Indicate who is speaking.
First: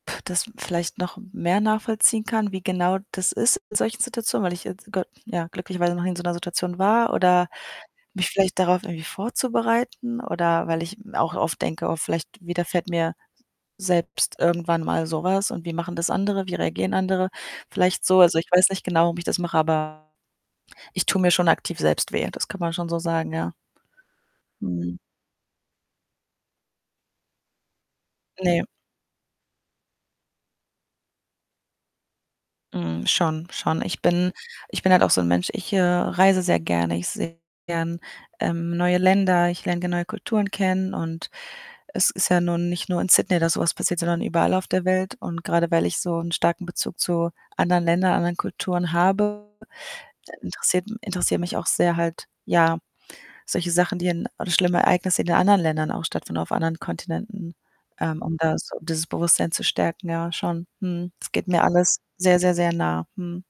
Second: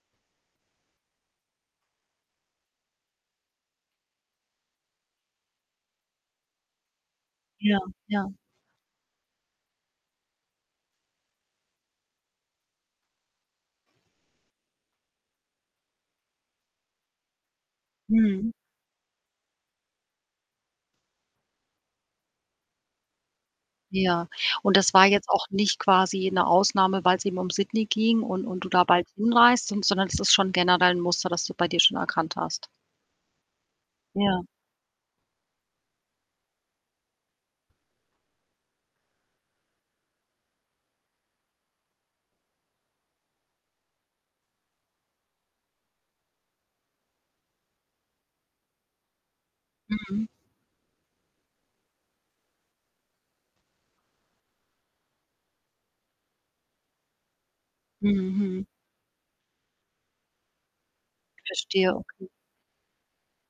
Speaker 1: das vielleicht noch mehr nachvollziehen kann, wie genau das ist in solchen Situationen, weil ich jetzt, g ja, glücklicherweise noch nie in so 'ner Situation war oder
Speaker 2: Ja,
Speaker 1: mich
Speaker 2: ja.
Speaker 1: vielleicht darauf irgendwie vorzubereiten oder weil ich auch oft denke: „Oh, vielleicht widerfährt mir selbst irgendwann mal so was und wie machen das andere? Wie reagieren andere?“ Vielleicht so. Also, ich
Speaker 2: Mhm.
Speaker 1: weiß nicht genau, wie ich das mache, aber ich tue mir schon aktiv selbst weh. Das kann man schon so sagen, ja.
Speaker 2: Ja, und das
Speaker 1: Mhm.
Speaker 2: war jetzt auch nicht quasi 'ne Ausnahme, weil's eben um Sydney ging und und
Speaker 1: Ne.
Speaker 2: du da bald hinreist, son sondern das ist schon generell 'n Muster, das du bei dir schon erkannt hast?
Speaker 1: Mhm, schon, schon. Ich bin
Speaker 2: Ja.
Speaker 1: ich bin halt auch so 'n Mensch, ich, äh, reise sehr gerne. Ich sehe gern, ähm, neue Länder, ich lerne gerne neue Kulturen kennen und es ist ja nun nicht nur in Sydney, dass so was passiert, sondern überall auf der Welt. Und grade weil ich so 'n starken Bezug zu anderen Ländern, anderen Kulturen habe,
Speaker 2: Mhm.
Speaker 1: da interessiert interessieren mich auch sehr halt, ja, solche Sachen, die in oder schlimme Ereignisse, die in anderen Ländern auch stattfinden, auf anderen Kontinenten, ähm, um da
Speaker 2: Mhm.
Speaker 1: so dieses Bewusstsein zu stärken. Ja, schon. Mhm. Es geht mir
Speaker 2: Verstehe,
Speaker 1: alles
Speaker 2: okay.
Speaker 1: sehr, sehr, sehr nah. Mhm.